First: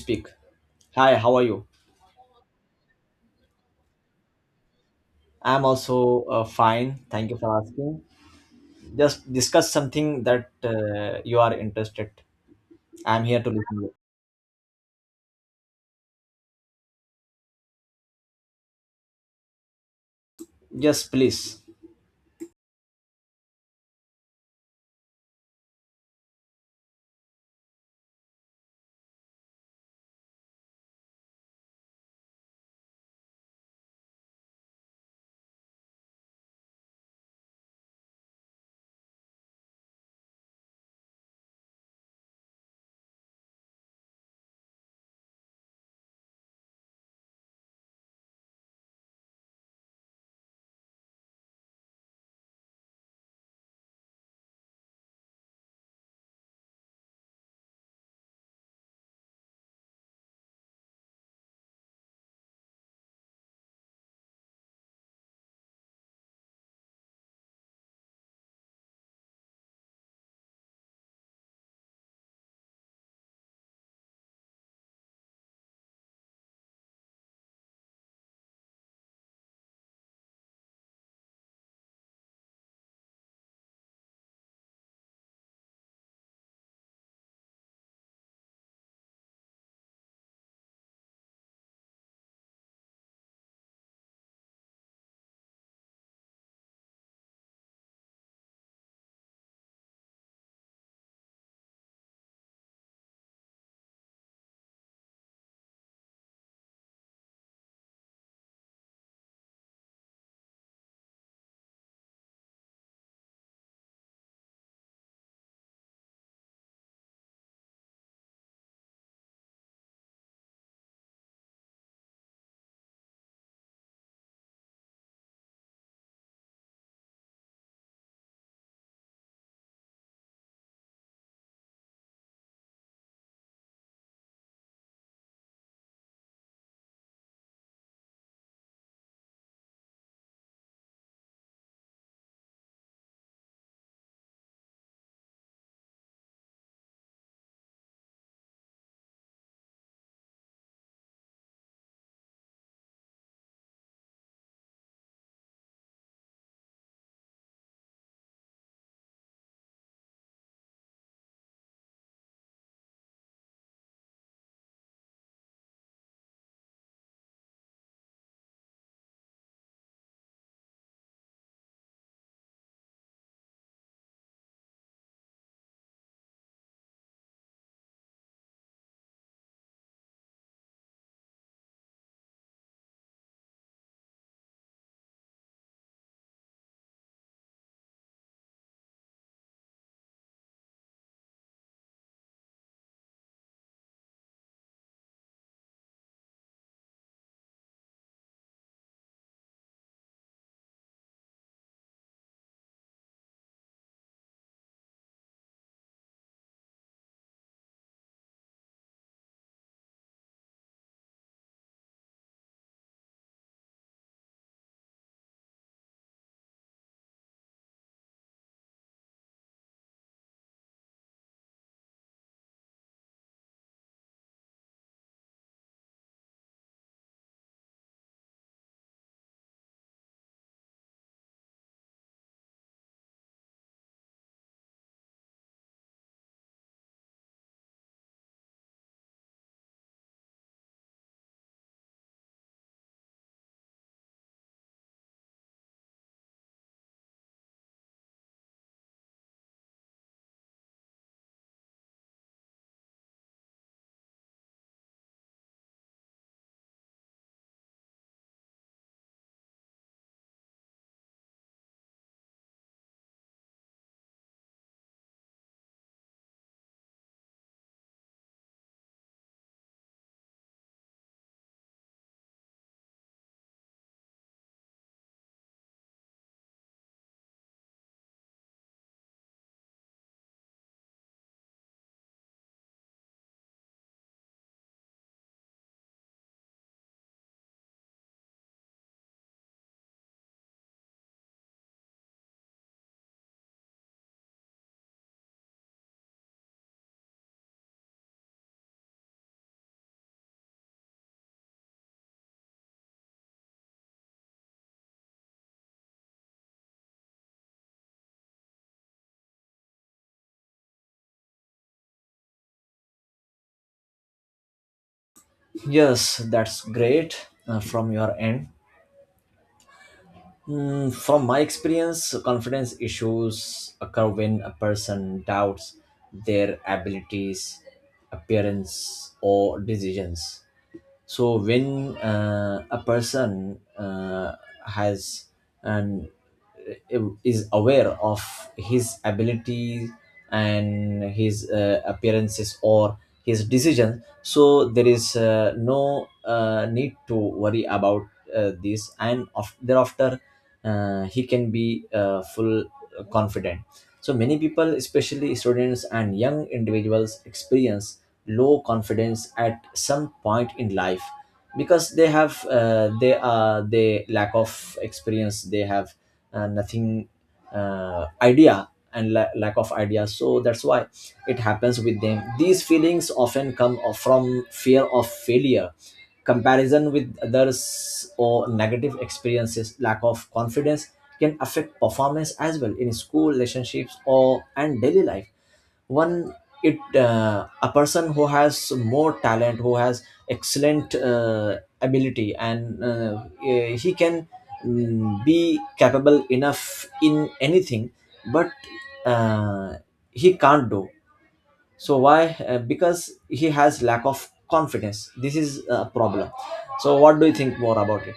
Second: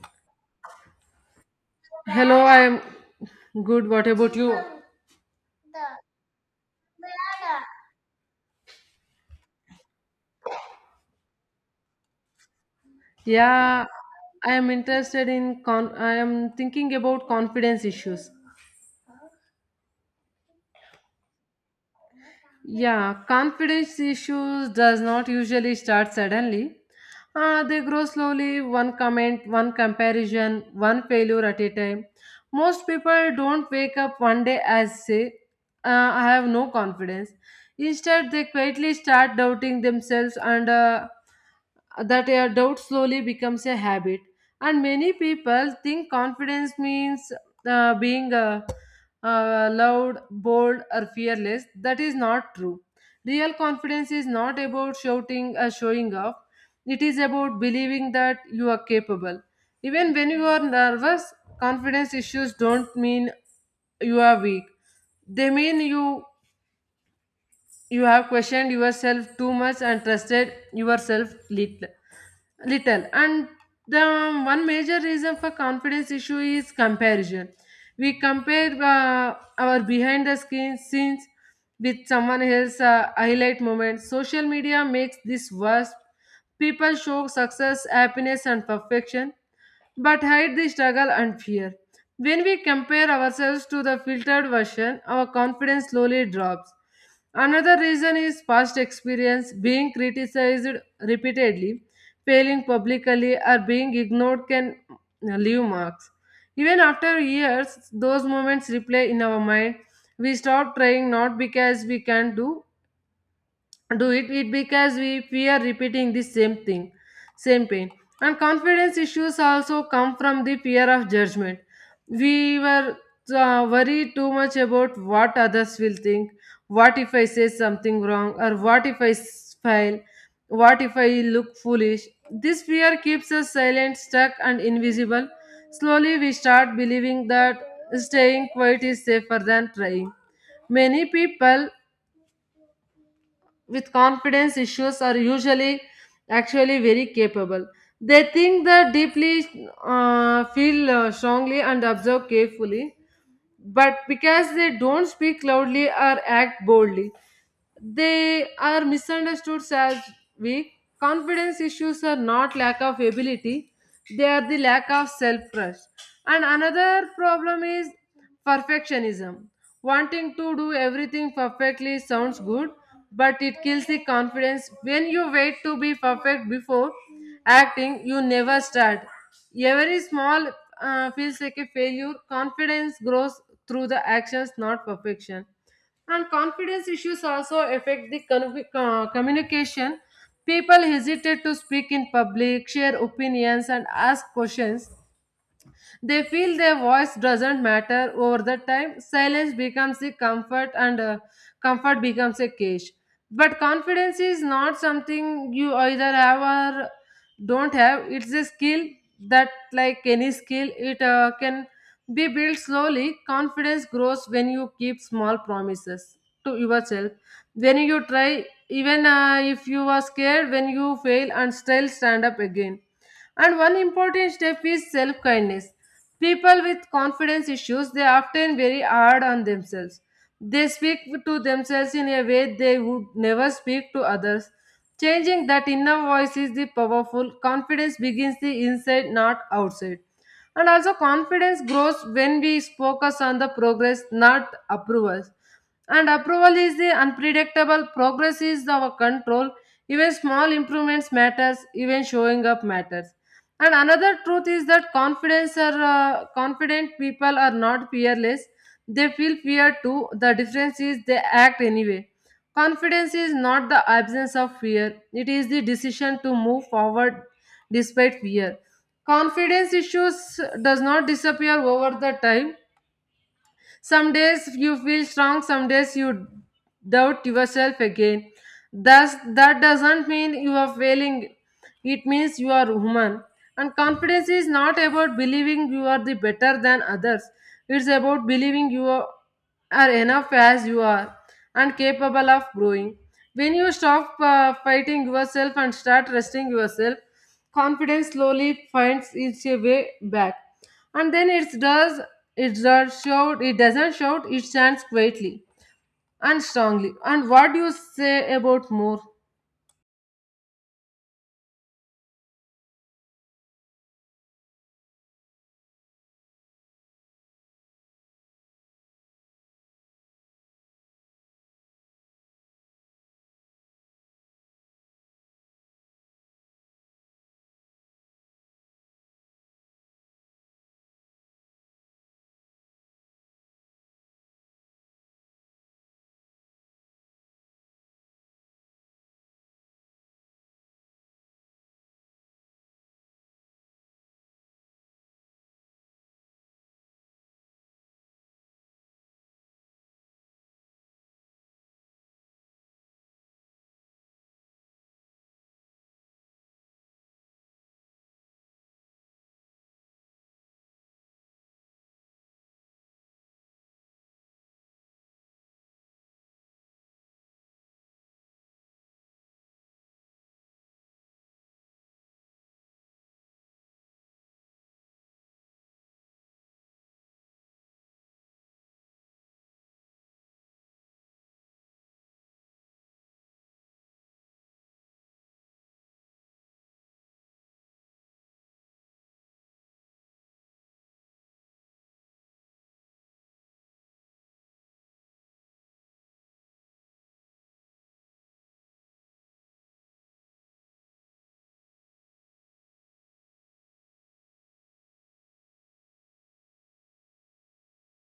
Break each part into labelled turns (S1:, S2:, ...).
S1: Speak. Hi, how are you?
S2: Hello, I am good. What about you?
S1: I'm also fine. Thank you for asking. Just discuss something that you are interested. I'm here to listen.
S2: Yeah,
S1: You.
S2: I am interested in con I am thinking about confidence issues.
S1: Yes, please.
S2: Yeah, confidence issues does not usually start suddenly. They grow slowly, one comment, one comparison, one failure at a time. Most people don't wake up one day as say, uh, I have no confidence. Instead, they quietly start doubting themselves, and that a doubt slowly becomes a habit. And many people think confidence means being loud, bold, or fearless. That is not true. Real confidence is not about shouting or showing off, it is about believing that you are capable. Even when you are nervous, confidence issues don't mean you are weak, they mean you have questioned yourself too much and trusted yourself little. And the one major reason for confidence issue is comparison. We compare our behind the screen scenes with someone else's highlight moments. Social media makes this worse. People show success, happiness, and perfection, but hide the struggle and fear. When we compare ourselves to the filtered version, our confidence slowly drops. Another reason is past experience, being criticized repeatedly, failing publicly, or being ignored can leave marks. Even after years, those moments replay in our mind. We stop trying not because we can't do, do it, because we fear repeating the same pain. And confidence issues also come from the fear of judgment. We were worried too much about what others will think, what if I say something wrong, or what if I fail, what if I look foolish. This fear keeps us silent, stuck, and invisible. Slowly, we start believing that staying quiet is safer than trying. Many people with confidence issues are usually actually very capable. They think the deeply, feel strongly, and observe carefully, but because they don't speak loudly or act boldly, they are misunderstood as weak. Confidence issues are not lack of ability, they are the lack of self trust. And another problem is perfectionism. Wanting to do everything perfectly sounds good, but it kills the confidence. When you wait to be perfect before acting, you never start. Every small feels like a failure. Confidence grows through the actions, not perfection, and confidence issues also affect the communication. People hesitate to speak in public, share opinions, and ask questions. They feel their voice doesn't matter over the time. Silence becomes a comfort, and comfort becomes a cage. But confidence is not something you either have or don't have. It's a skill that, like any skill, it can be built slowly. Confidence grows when you keep small promises to yourself. When you try, even if you are scared, when you fail and still stand up again. And one important step is self kindness. People with confidence issues, they are often very hard on themselves. They speak to themselves in a way they would never speak to others. Changing that inner voice is the powerful. Confidence begins the inside, not outside. And also confidence grows when we focus on the progress, not approvals. And approval is the unpredictable, progress is our control. Even small improvements matters, even showing up matters. And another truth is that confidence are confident people are not fearless. They feel fear too. The difference is they act anyway. Confidence is not the absence of fear. It is the decision to move forward despite fear. Confidence issues does not disappear over the time. Some days you feel strong, some days you doubt yourself again. Thus, that doesn't mean you are failing, it means you are human. And confidence is not about believing you are the better than others, it's about believing you are enough as you are and capable of growing. When you stop fighting yourself and start trusting yourself, confidence slowly finds its way back. And then it doesn't shout, it stands quietly and strongly. And what do you say about more?
S1: Yes, that's great from your end. From my experience, confidence issues occur when a person doubts their abilities, appearance, or decisions. So when a person has and is aware of his abilities and his appearances or his decisions, so there is no need to worry about this and of, thereafter he can be full confident. So many people, especially students and young individuals, experience low confidence at some point in life because they have they lack of experience, they have nothing idea and lack of idea, so that's why it happens with them. These feelings often come from fear of failure, comparison with others, or negative experiences. Lack of confidence can affect performance as well in school, relationships, or and daily life. One, it a person who has more talent, who has excellent ability, and he can, be capable enough in anything, but uh, he can't do. So why? Because he has lack of confidence. This is a problem. So what do you think more about it?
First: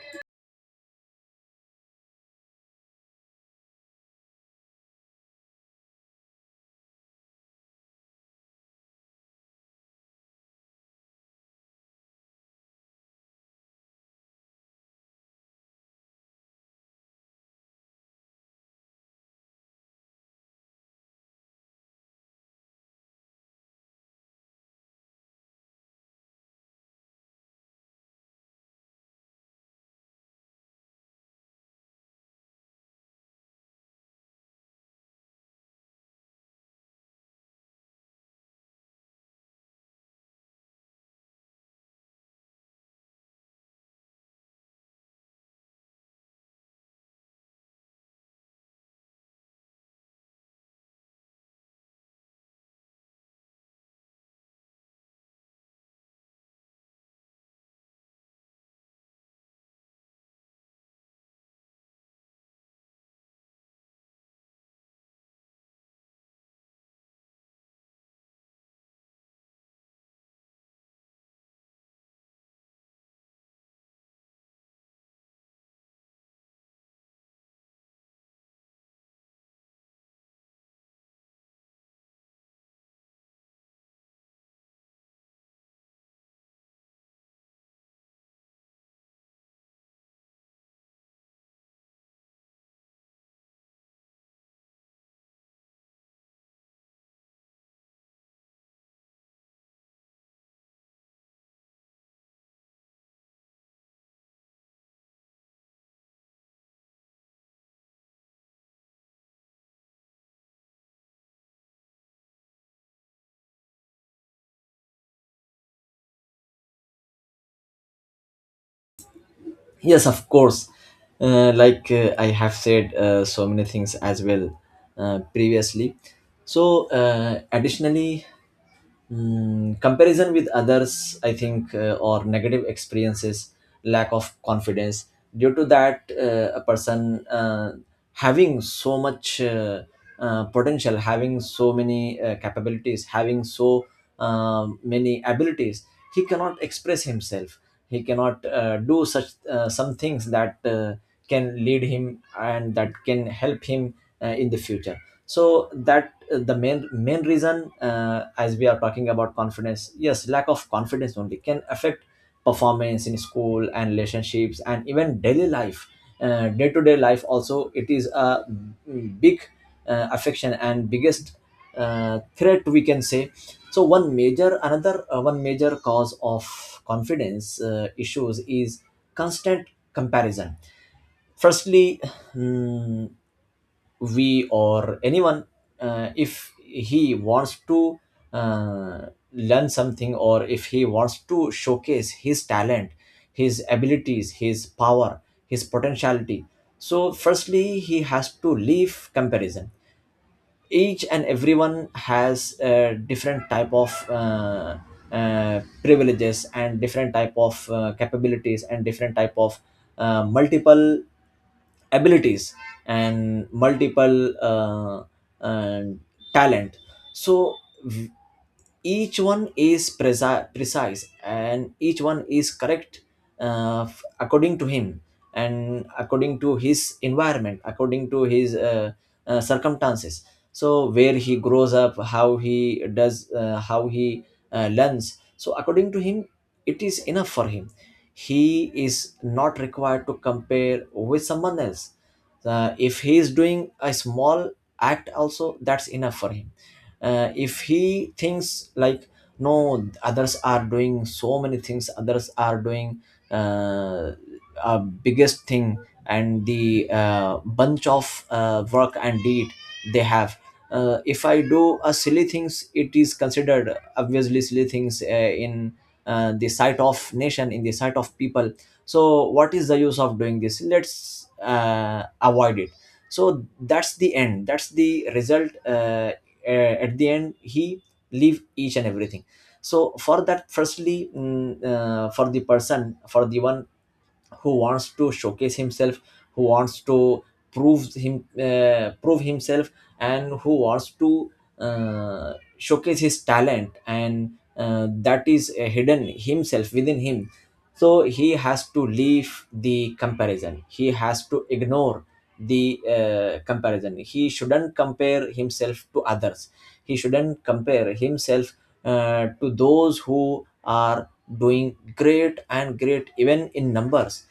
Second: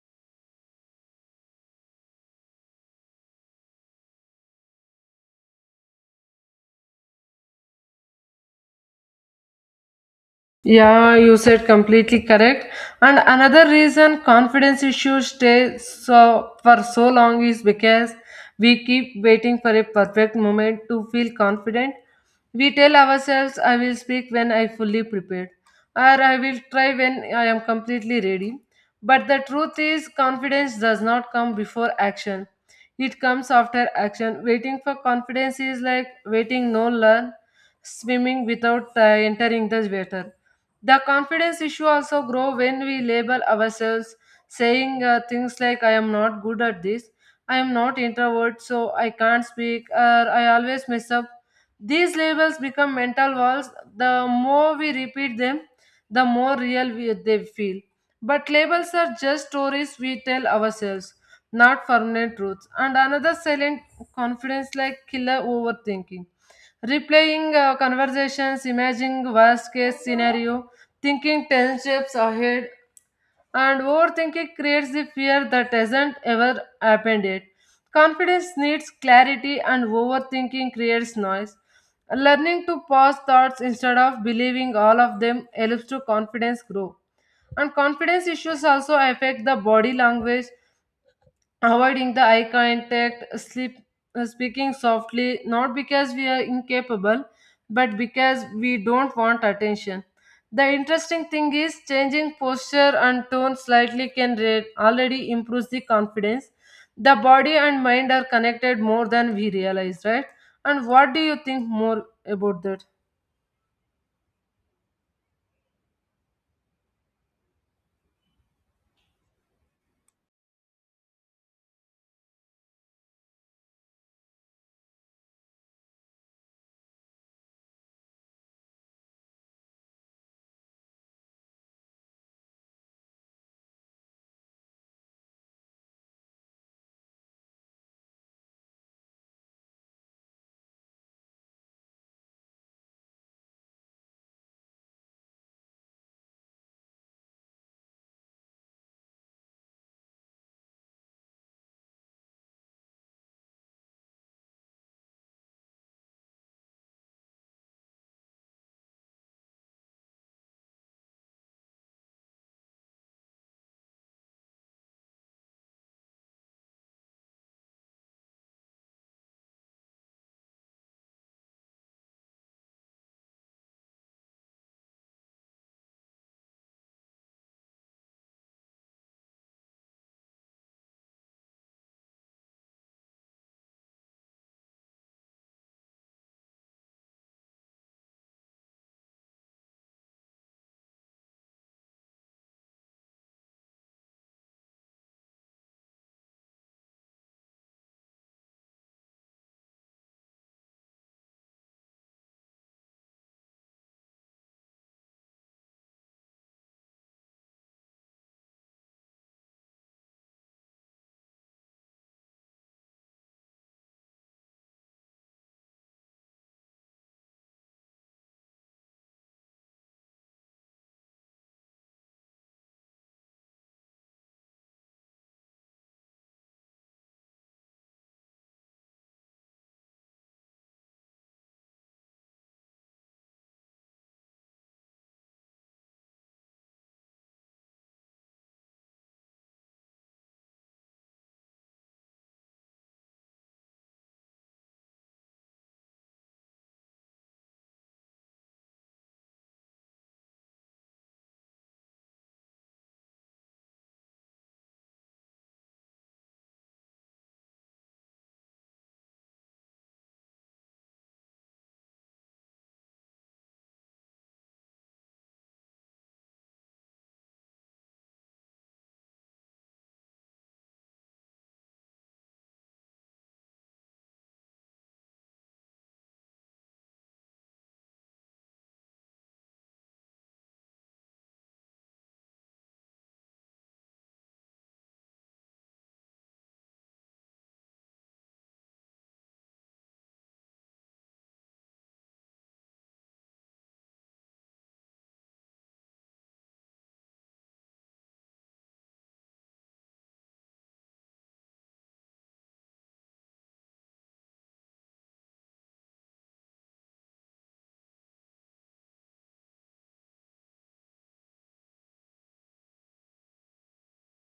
S2: Yeah, you said completely correct. And another reason confidence issues stay for so long is because we keep waiting for a perfect moment to feel confident. We tell ourselves, I will speak when I fully prepared, or I will try when I am completely ready. But the truth is, confidence does not come before action. It comes after action. Waiting for confidence is like waiting no learn swimming without entering the water. The confidence issue also grow when we label ourselves, saying things like "I am not good at this," "I am not introvert, so I can't speak," or "I always mess up." These labels become mental walls. The more we repeat them, the more real they feel. But labels are just stories we tell ourselves, not permanent truths. And another silent confidence like killer overthinking, replaying conversations, imagining worst case scenario, thinking 10 steps ahead, and overthinking creates the fear that hasn't ever happened yet. Confidence needs clarity, and overthinking creates noise. Learning to pause thoughts instead of believing all of them helps to confidence grow. And confidence issues also affect the body language, avoiding the eye contact, sleep, speaking softly, not because we are incapable, but because we don't want attention. The interesting thing is changing posture and tone slightly can already improve the confidence. The body and mind are connected more than we realize, right? And what do you think more about that?
S1: Yes, of course. Like I have said so many things as well previously. So, additionally, comparison with others, I think, or negative experiences, lack of confidence. Due to that, a person having so much potential, having so many capabilities, having so many abilities, he cannot express himself. He cannot do such some things that can lead him and that can help him in the future. So that the main reason as we are talking about confidence, yes, lack of confidence only can affect performance in school and relationships and even daily life. Day-to-day life also, it is a big affection and biggest threat, we can say. So one major, another one major cause of confidence issues is constant comparison. Firstly, mm, we or anyone, if he wants to uh, learn something, or if he wants to showcase his talent, his abilities, his power, his potentiality, so firstly he has to leave comparison. Each and everyone has a different type of privileges and different type of capabilities and different type of multiple abilities and multiple uh, talent. So each one is precise and each one is correct, according to him and according to his environment, according to his circumstances. So where he grows up, how he does, how he learns, so according to him it is enough for him. He is not required to compare with someone else. If he is doing a small act also, that's enough for him. If he thinks like no, others are doing so many things, others are doing uh, a biggest thing and the bunch of work and deed they have, if I do a silly things, it is considered obviously silly things in the sight of nation, in the sight of people, so what is the use of doing this, let's avoid it. So that's the end, that's the result, at the end he leave each and everything. So for that, firstly, for the person, for the one who wants to showcase himself, who wants to prove himself and who wants to showcase his talent and that is hidden himself within him. So he has to leave the comparison, he has to ignore the comparison. He shouldn't compare himself to others, he shouldn't compare himself to those who are doing great and great even in numbers,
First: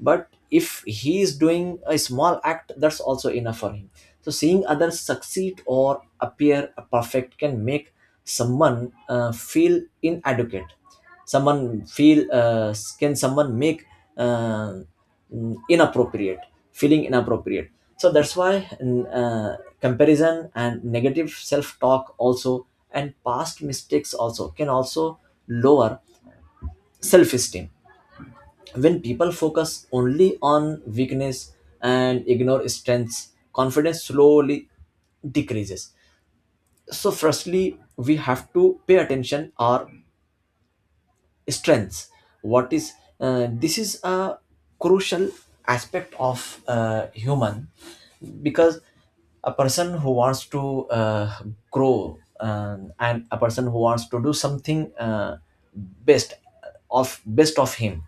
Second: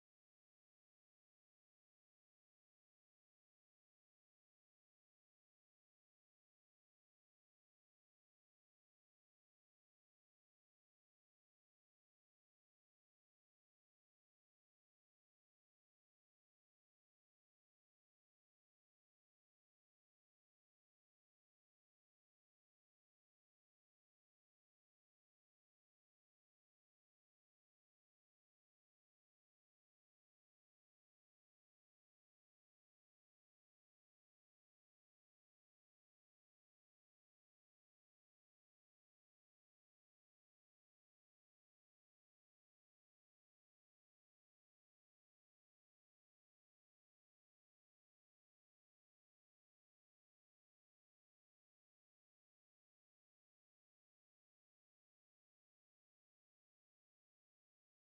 S1: but if he is doing a small act, that's also enough for him. So seeing others succeed or appear perfect can make someone feel inadequate, someone feel can someone make uh, mm, inappropriate, feeling inappropriate. So that's why, comparison and negative self-talk also, and past mistakes also, can also lower self-esteem. When people focus only on weakness and ignore strengths, confidence slowly decreases. So firstly we have to pay attention or strengths. What is this is a crucial aspect of human, because a person who wants to grow and a person who wants to do something best, of best of him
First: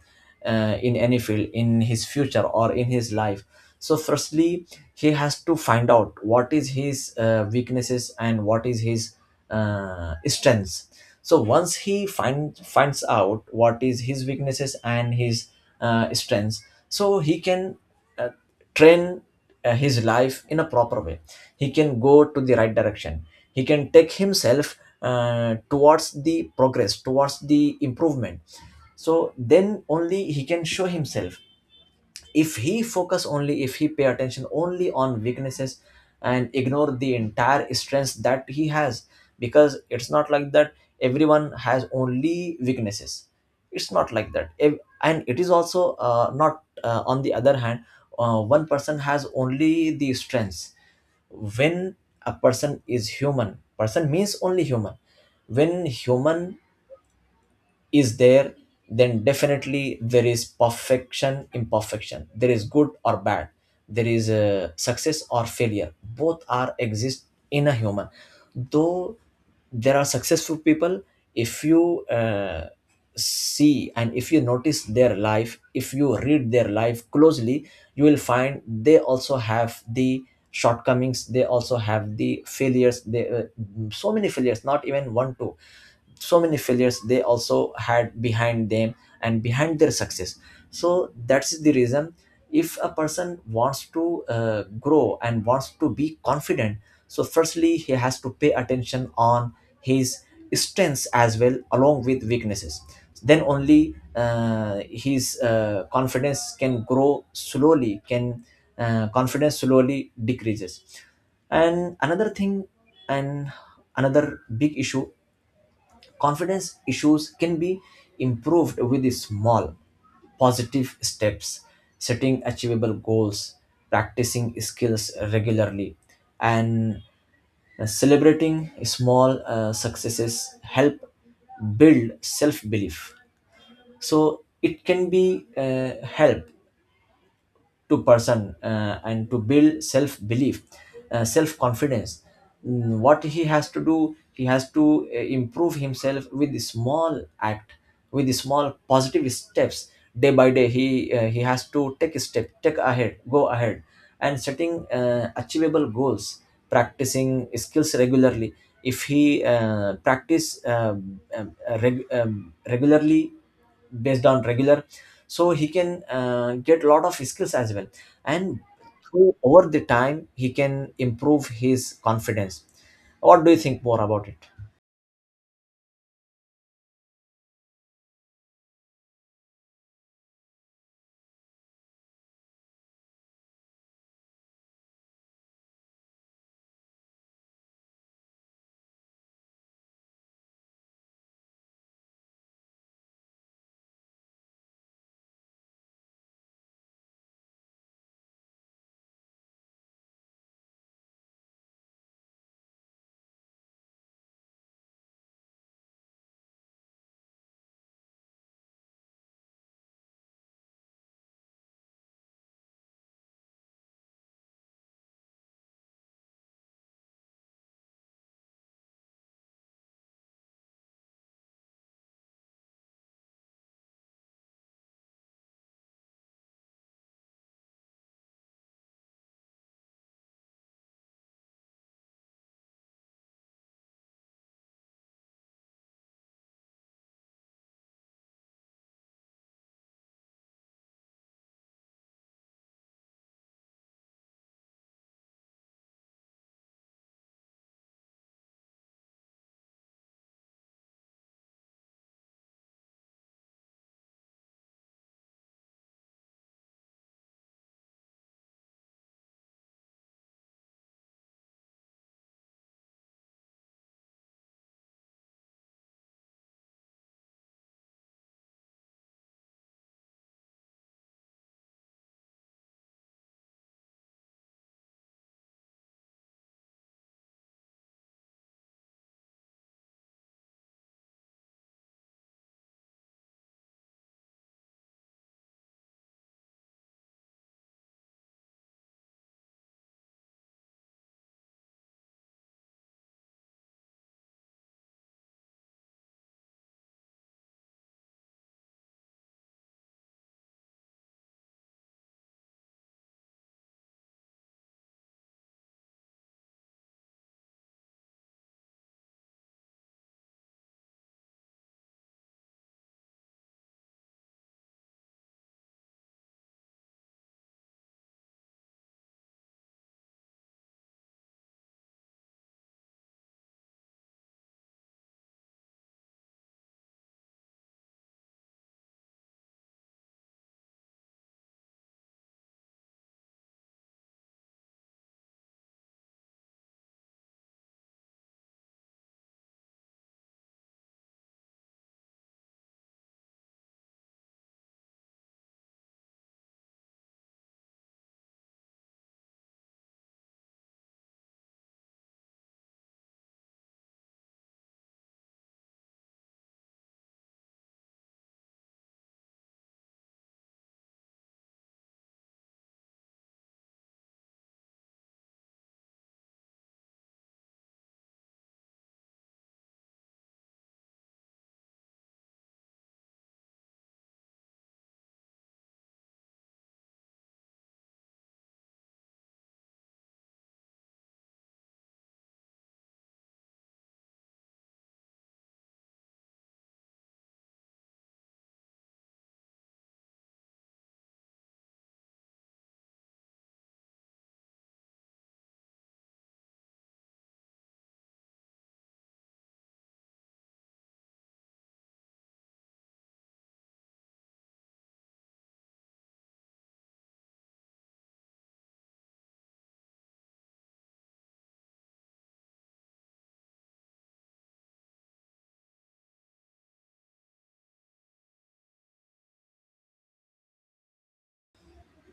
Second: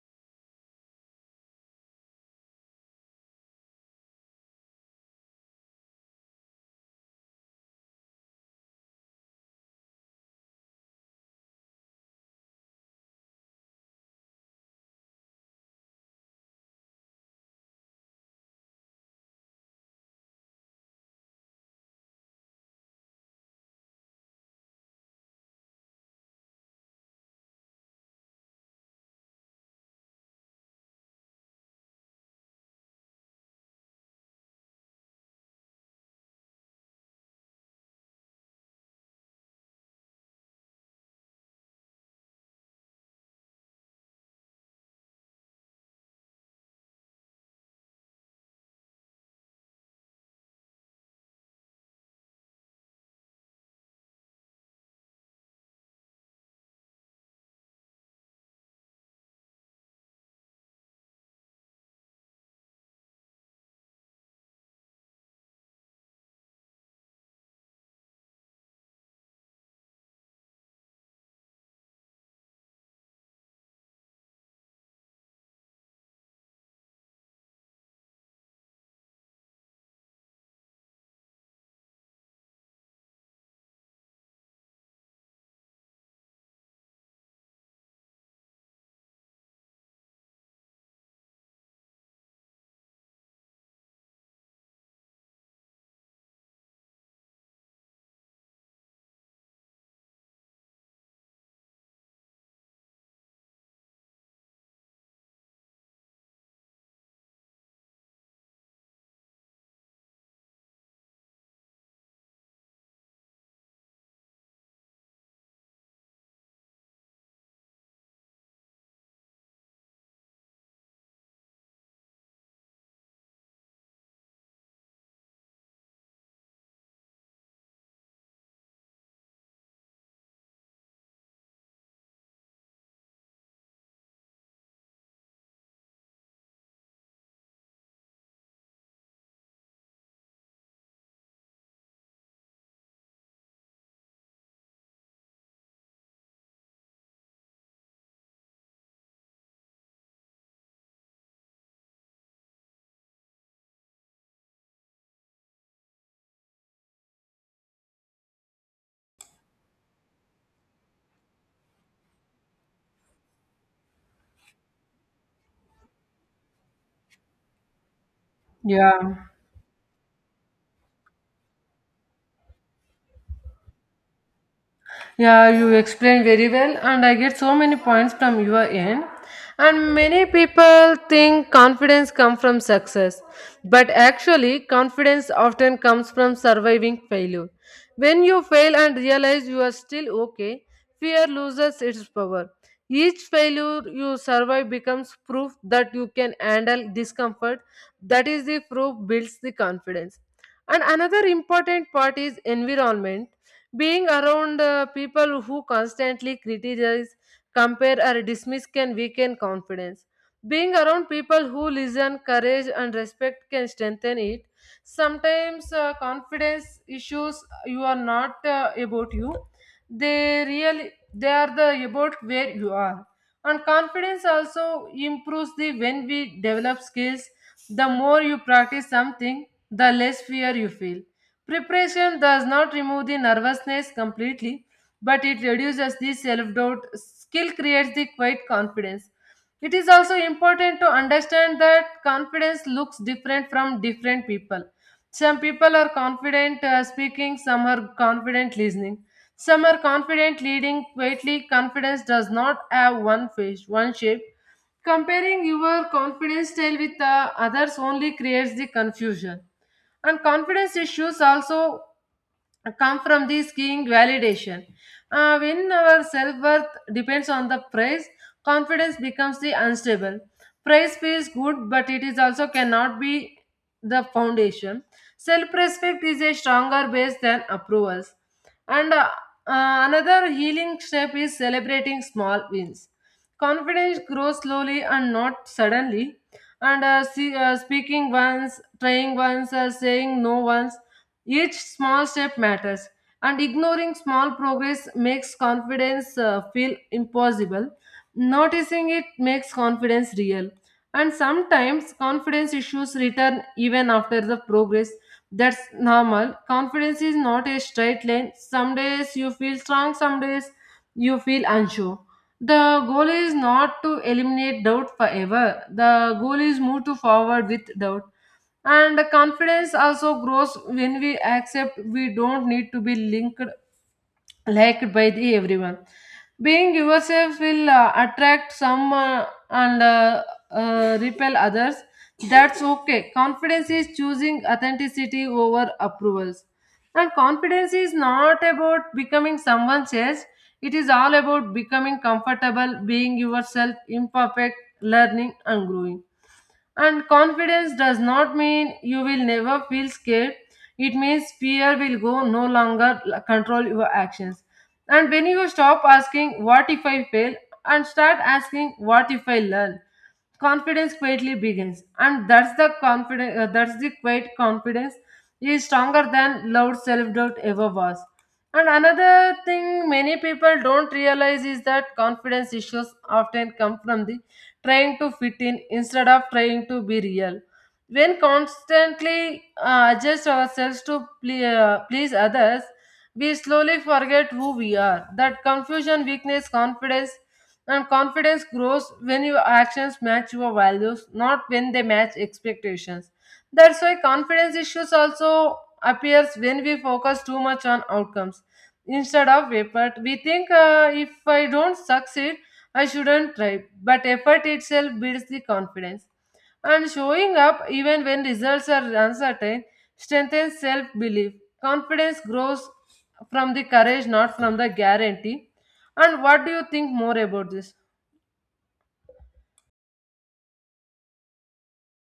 S1: in any field, in his future or in his life, so firstly he has to find out what is his weaknesses and what is his strengths. So once he finds out what is his weaknesses and his strengths, so he can uh, train his life in a proper way. He can go to the right direction, he can take himself towards the progress, towards the improvement. So then only he can show himself. If he focus only, if he pay attention only on weaknesses and ignore the entire strengths that he has, because it's not like that everyone has only weaknesses. It's not like that. And it is also not, on the other hand, one person has only the strengths. When a person is human, person means only human. When human is there, then definitely there is perfection, imperfection, there is good or bad, there is a success or failure, both are exist in a human. Though there are successful people, if you see and if you notice their life, if you read their life closely, you will find they also have the shortcomings, they also have the failures, they so many failures, not even one two, so many failures they also had behind them, and behind their success. So that's the reason. If a person wants to grow and wants to be confident, so firstly he has to pay attention on his strengths as well along with weaknesses. Then only his confidence can grow slowly, can confidence slowly decreases. And another thing, and another big issue. Confidence issues can be improved with the small, positive steps, setting achievable goals, practicing skills regularly, and celebrating small successes help build self belief. So it can be help to person and to build self belief, self confidence. What he has to do, he has to improve himself with small act, with small positive steps. Day by day he has to take a step, take ahead, go ahead. And setting achievable goals, practicing skills regularly. If he practice regularly, based on regular, so he can get a lot of skills as well, and
S2: Yeah.
S1: through, over the time, he can improve his confidence. What do you think more about it?
S2: Yeah, you explained very well, and I get so many points from your end. And many people think confidence comes from success, but actually, confidence often comes from surviving failure. When you fail and realize you are still okay, fear loses its power. Each failure you survive becomes proof that you can handle discomfort. That is the proof builds the confidence. And another important part is environment. Being around people who constantly criticize, compare, or dismiss can weaken confidence. Being around people who listen, courage, and respect can strengthen it. Sometimes confidence issues you are not about you, they are the about where you are. And confidence also improves the when we develop skills. The more you practice something, the less fear you feel. Preparation does not remove the nervousness completely, but it reduces the self doubt. Skill creates the quiet confidence. It is also important to understand that confidence looks different from different people. Some people are confident speaking, some are confident listening, some are confident leading. Quietly, confidence does not have one face, one shape. Comparing your confidence style with others only creates the confusion. And confidence issues also come from the skiing validation. When our self worth depends on the price, confidence becomes the unstable. Price feels good, but it is also cannot be the foundation. Self respect is a stronger base than approvals. And another healing step is celebrating small wins. Confidence grows slowly and not suddenly, and speaking once, trying once, saying no once. Each small step matters, and ignoring small progress makes confidence feel impossible. Noticing it makes confidence real, and sometimes confidence issues return even after the progress, that's normal. Confidence is not a straight line. Some days you feel strong, some days you feel unsure. The goal is not to eliminate doubt forever. The goal is move to forward with doubt. And the confidence also grows when we accept we don't need to be linked liked by the everyone. Being yourself will attract some and repel others, that's okay. Confidence is choosing authenticity over approvals. And confidence is not about becoming someone else, it is all about becoming comfortable, being yourself, imperfect, learning, and growing. And confidence does not mean you will never feel scared. It means fear will go no longer control your actions. And when you stop asking, What if I fail? And start asking, What if I learn? Confidence quietly begins. And that's the confidence, that's the quiet confidence is stronger than loud self doubt ever was. And another thing many people don't realize is that confidence issues often come from the trying to fit in instead of trying to be real. When constantly adjust ourselves to please others, we slowly forget who we are. That confusion weakness confidence, and confidence grows when your actions match your values, not when they match expectations. That's why confidence issues also appears when we focus too much on outcomes instead of effort. We think if I don't succeed, I shouldn't try. But effort itself builds the confidence. And showing up even when results are uncertain strengthens self belief. Confidence grows from the courage, not from the guarantee. And what do you think more about this?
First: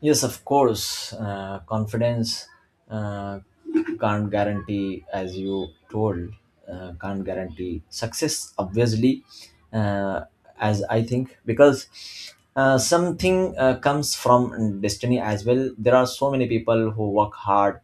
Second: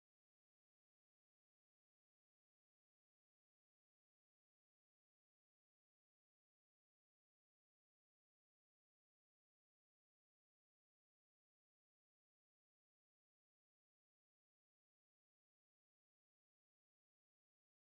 S1: Yes, of course, confidence uh, can't guarantee, as you told, can't guarantee success, obviously, uh, as I think, because something comes from destiny as well. There are so many people who work hard,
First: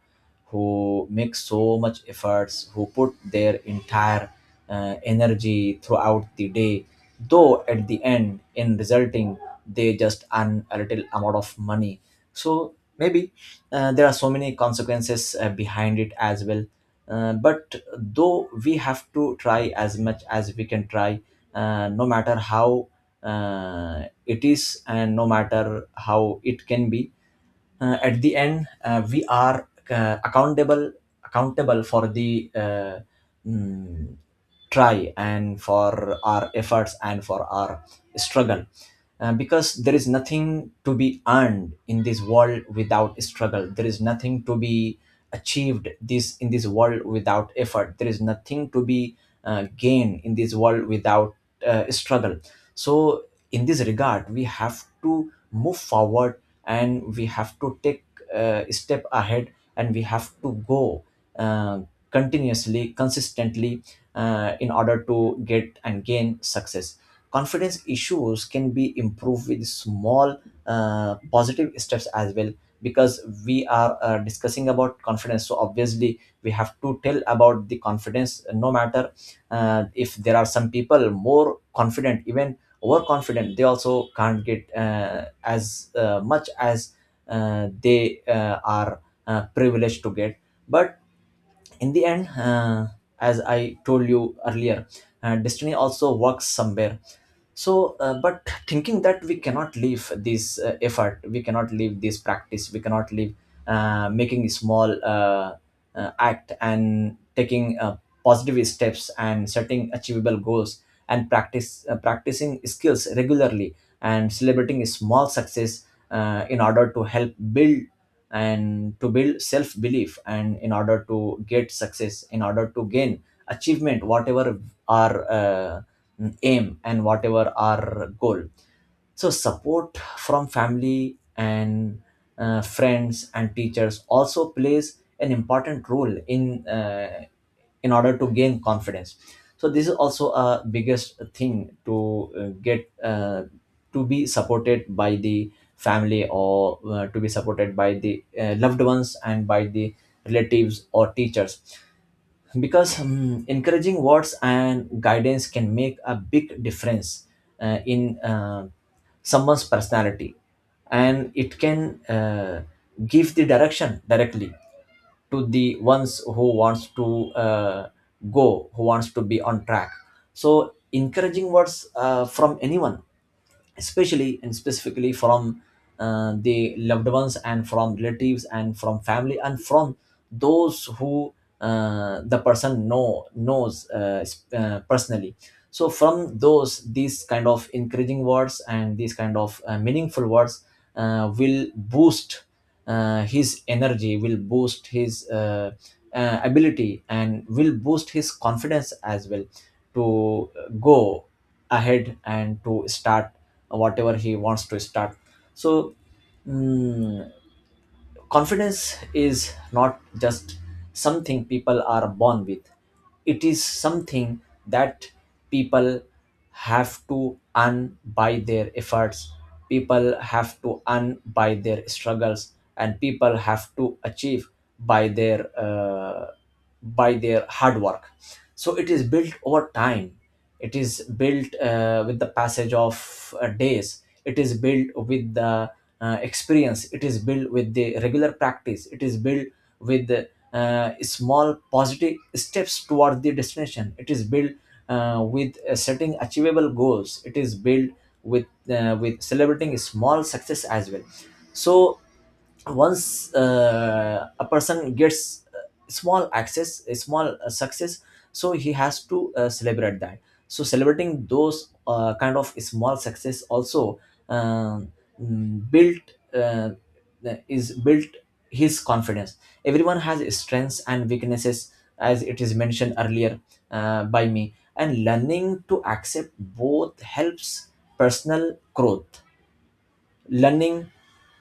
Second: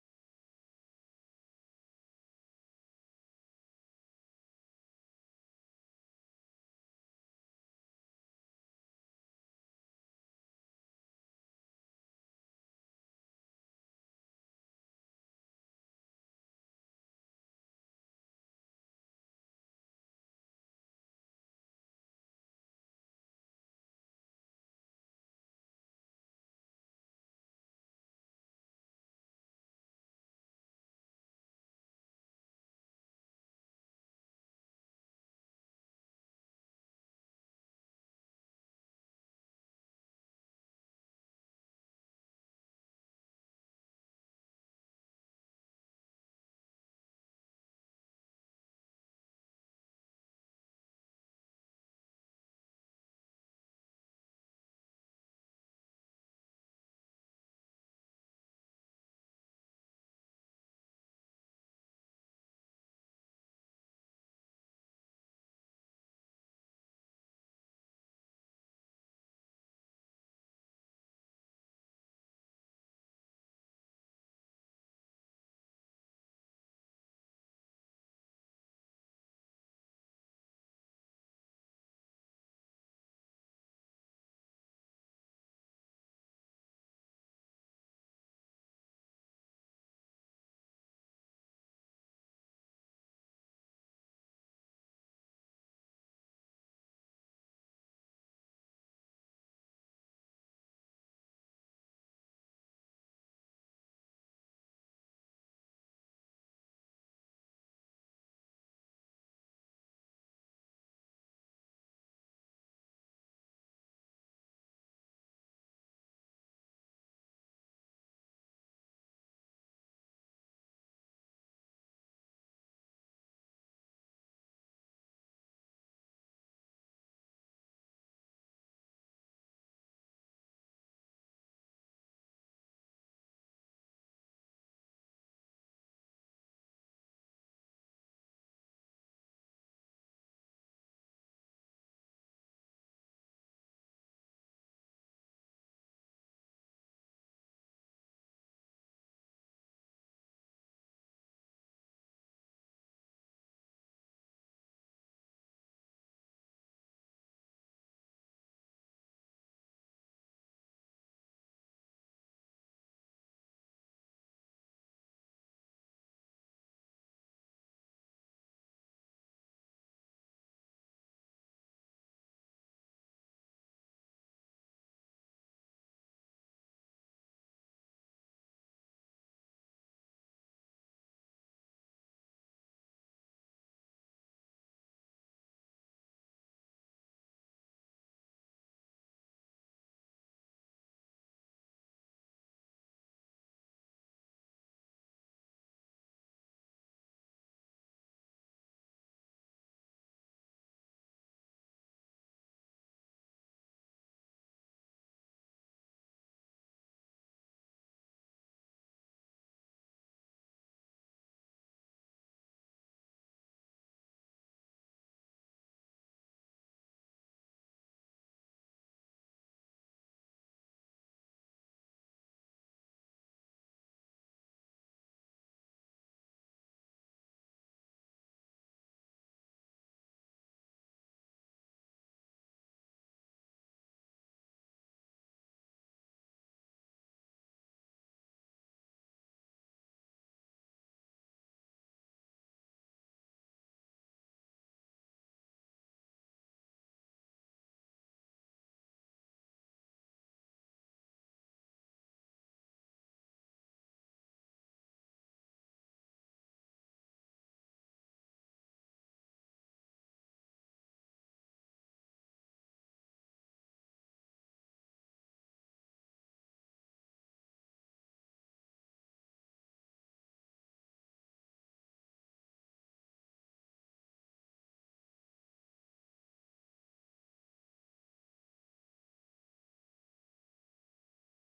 S1: who make so much efforts, who put their entire energy throughout the day, though at the end, in resulting, they just earn a little amount of money. So maybe there are so many consequences behind it as well. But though we have to try as much as we can try, no matter how it is, and no matter how it can be, at the end we are accountable for the, mm, try, and for our efforts, and for our struggle. Because there is nothing to be earned in this world without struggle, there is nothing to be achieved this in this world without effort, there is nothing to be gained in this world without struggle. So in this regard, we have to move forward, and we have to take a step ahead, and we have to go uh, continuously, consistently, in order to get and gain success. Confidence issues can be improved with small positive steps as well, because we are discussing about confidence, so obviously we have to tell about the confidence, no matter. If there are some people more confident, even overconfident, they also can't get as much as they are privileged to get. But in the end, as I told you earlier, destiny also works somewhere. So but thinking that, we cannot leave this effort, we cannot leave this practice, we cannot leave making a small act, and taking positive steps, and setting achievable goals, and practice practicing skills regularly, and celebrating a small success, in order to help build and to build self belief, and in order to get success, in order to gain achievement, whatever our aim and whatever our goal. So support from family and friends and teachers also plays an important role in, in order to gain confidence. So this is also a biggest thing to get, to be supported by the family, or to be supported by the loved ones, and by the relatives or teachers, because encouraging words and guidance can make a big difference in someone's personality, and it can give the direction directly to the ones who wants to go, who wants to be on track. So encouraging words from anyone, especially and specifically from the loved ones, and from relatives, and from family, and from those who the person knows, personally. So from those, these kind of encouraging words, and these kind of meaningful words will boost his energy, will boost his ability, and will boost his confidence as well, to go ahead and to start whatever he wants to start. So mm, confidence is not just something people are born with. It is something that people have to earn by their efforts, people have to earn by their struggles, and people have to achieve by their uh, by their hard work. So it is built over time, it is built with the passage of days, it is built with the experience, it is built with the regular practice, it is built with small positive steps toward the destination, it is built with setting achievable goals, it is built with celebrating small success as well. So once a person gets small access, a small success, so he has to celebrate that. So celebrating those kind of small success also um, built uh, is built his confidence. Everyone has strengths and weaknesses, as it is mentioned earlier by me, and learning to accept both helps personal growth. Learning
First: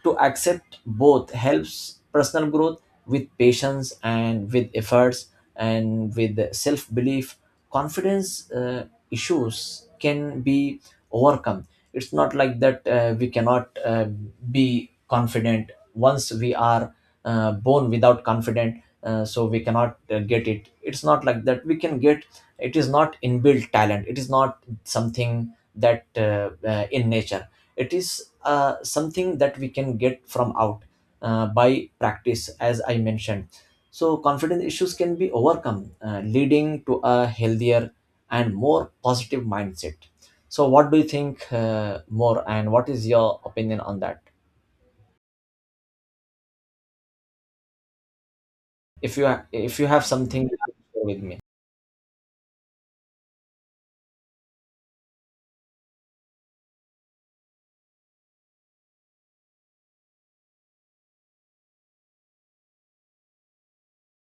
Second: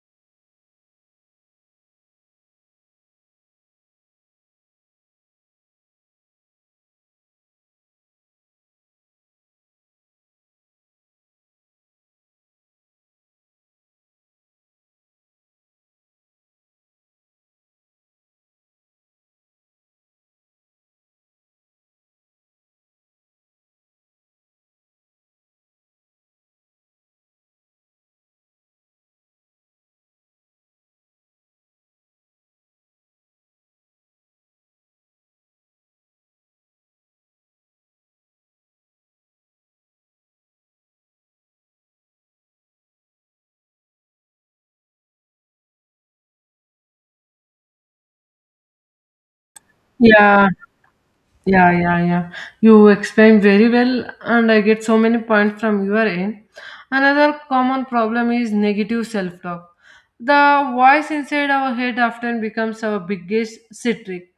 S1: to accept both helps personal growth with patience and with efforts and with self belief. Confidence issues can be overcome. It's not like that we cannot be confident once we are born without confident, so we cannot get it. It's not like that we can get. It is not inbuilt talent, it is not something that in nature, it is something that we can get from out by practice, as I mentioned. So confidence issues can be overcome, leading to a healthier and more positive mindset. So what do you think more, and what is your opinion on that? If you if you have something,
S2: Yeah,
S1: share with me.
S2: Yeah, yeah, yeah. You explain very well, and I get so many points from your end. Another common problem is negative self talk. The voice inside our head often becomes our biggest sit trick.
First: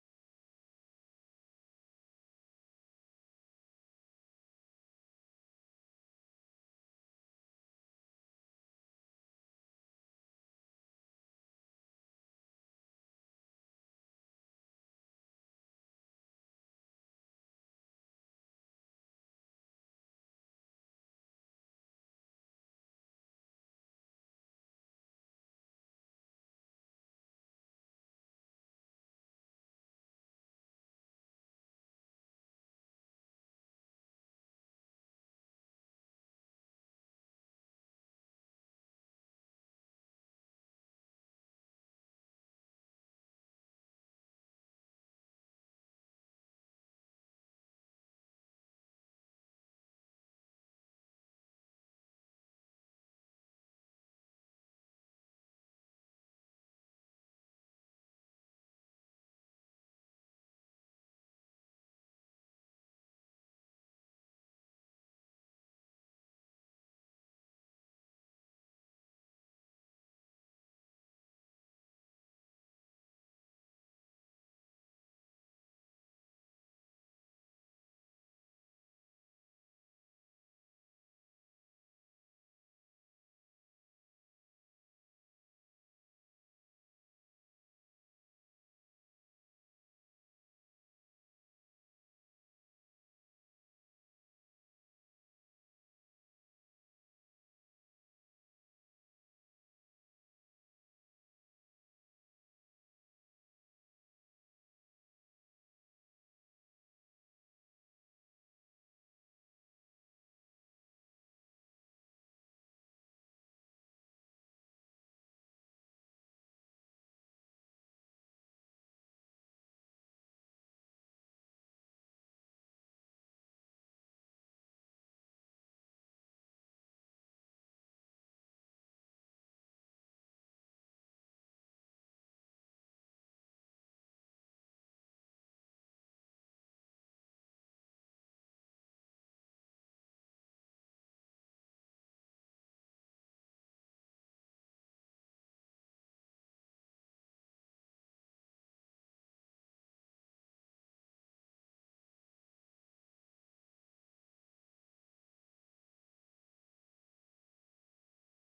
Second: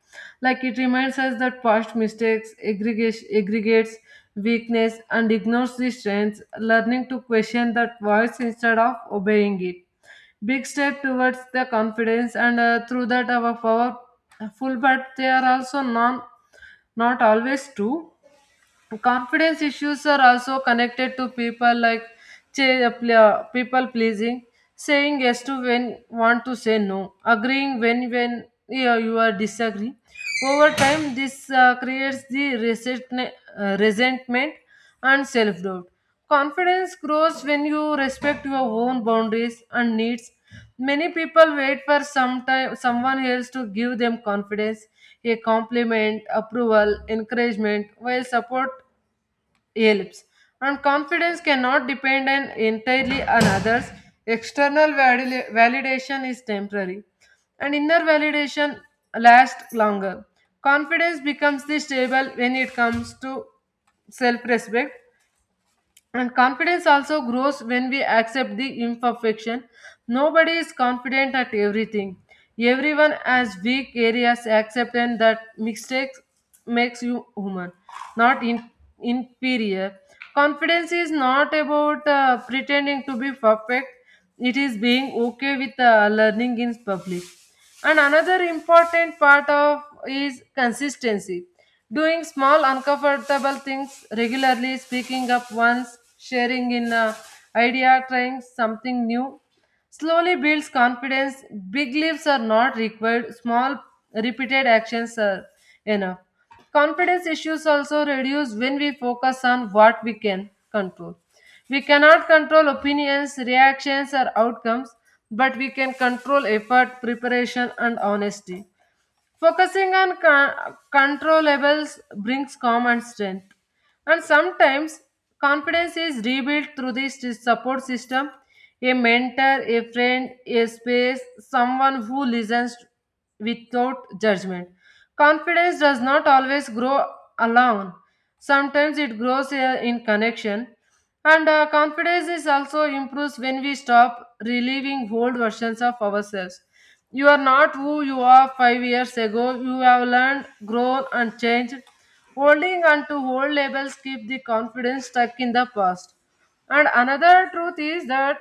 S2: Like it reminds us that past mistakes, aggregates weakness, and ignores the strengths, learning to question that voice instead of obeying it. Big step towards the confidence, and through that, our power full, but they are also non not always true. Confidence issues are also connected to people like people pleasing, saying yes to when want to say no, agreeing when, yeah, you are disagree. Over time, this creates the resentment and self doubt. Confidence grows when you respect your own boundaries and needs. Many people wait for some time, someone else to give them confidence, a compliment, approval, encouragement, while support helps. And confidence cannot depend on entirely on others. External validation is temporary, and inner validation lasts longer. Confidence becomes the stable when it comes to self-respect, and confidence also grows when we accept the imperfection. Nobody is confident at everything. Everyone has weak areas, accept that mistakes makes you human, not inferior. Confidence is not about pretending to be perfect. It is being okay with learning in public. And another important part of is consistency. Doing small uncomfortable things regularly, speaking up once, sharing in idea, trying something new, slowly builds confidence. Big leaps are not required. Small repeated actions are enough. Confidence issues also reduce when we focus on what we can control. We cannot control opinions, reactions, or outcomes, but we can control effort, preparation, and honesty. Focusing on controllables brings calm and strength. And sometimes confidence is rebuilt through this support system: a mentor, a friend, a space, someone who listens without judgment. Confidence does not always grow alone; sometimes it grows in connection. And confidence is also improves when we stop relieving old versions of ourselves. You are not who you are 5 years ago. You have learned, grown, and changed. Holding on to old labels keep the confidence stuck in the past. And another truth is that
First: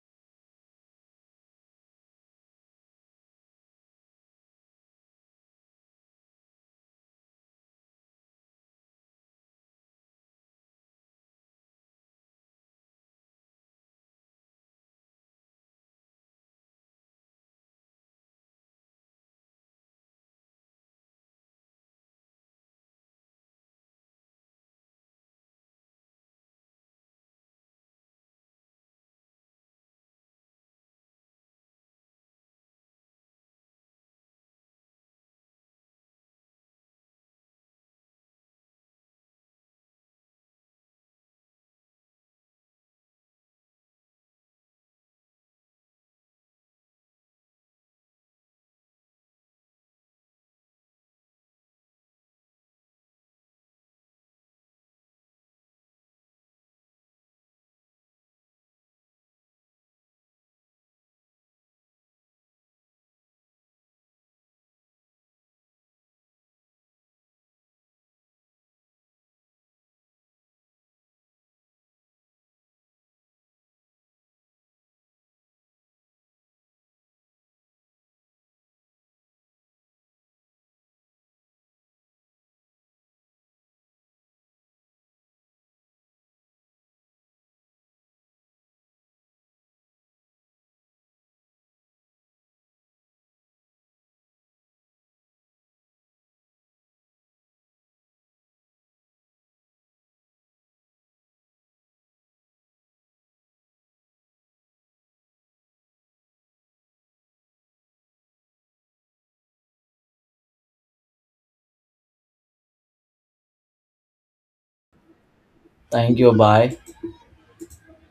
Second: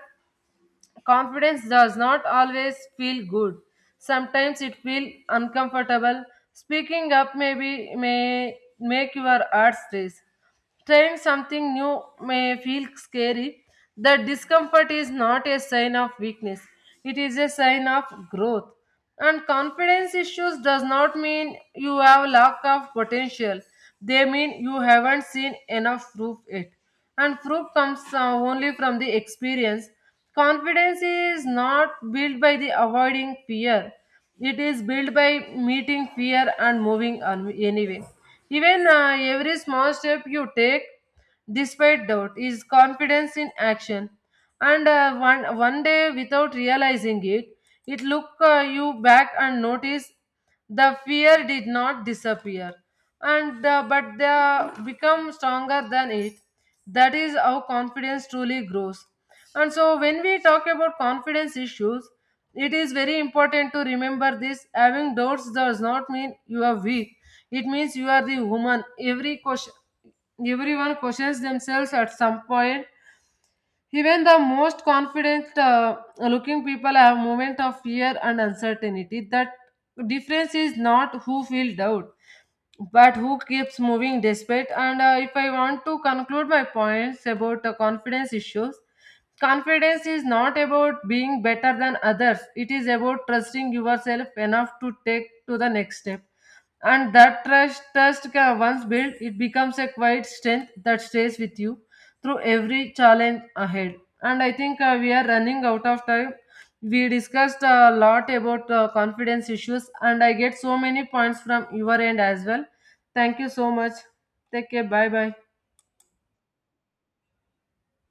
S2: confidence does not always feel good. Sometimes it feels uncomfortable. Speaking up may make your heart race. Trying something new may feel scary. The discomfort is not a sign of weakness. It is a sign of growth. And confidence issues does not mean you have lack of potential. They mean you haven't seen enough proof yet. And proof comes only from the experience. Confidence is not built by the avoiding fear. It is built by meeting fear and moving on anyway. Even every small step you take, despite doubt, is confidence in action. And one day, without realizing it, it look you back and notice the fear did not disappear and but they become stronger than it. That is how confidence truly grows. And so when we talk about confidence issues, it is very important to remember this: having doubts does not mean you are weak, it means you are the woman every question. Everyone questions themselves at some point. Even the most confident looking people have moment of fear and uncertainty. That difference is not who feel doubt, but who keeps moving despite. And if I want to conclude my points about the confidence issues, confidence is not about being better than others. It is about trusting yourself enough to take to the next step, and that trust can once built, it becomes a quiet strength that stays with you through every challenge ahead. And I think we are running out of time. We discussed a lot about confidence issues, and I get so many points from your end as well. Thank you so much. Take care. Bye bye.
S1: Thank you, bye.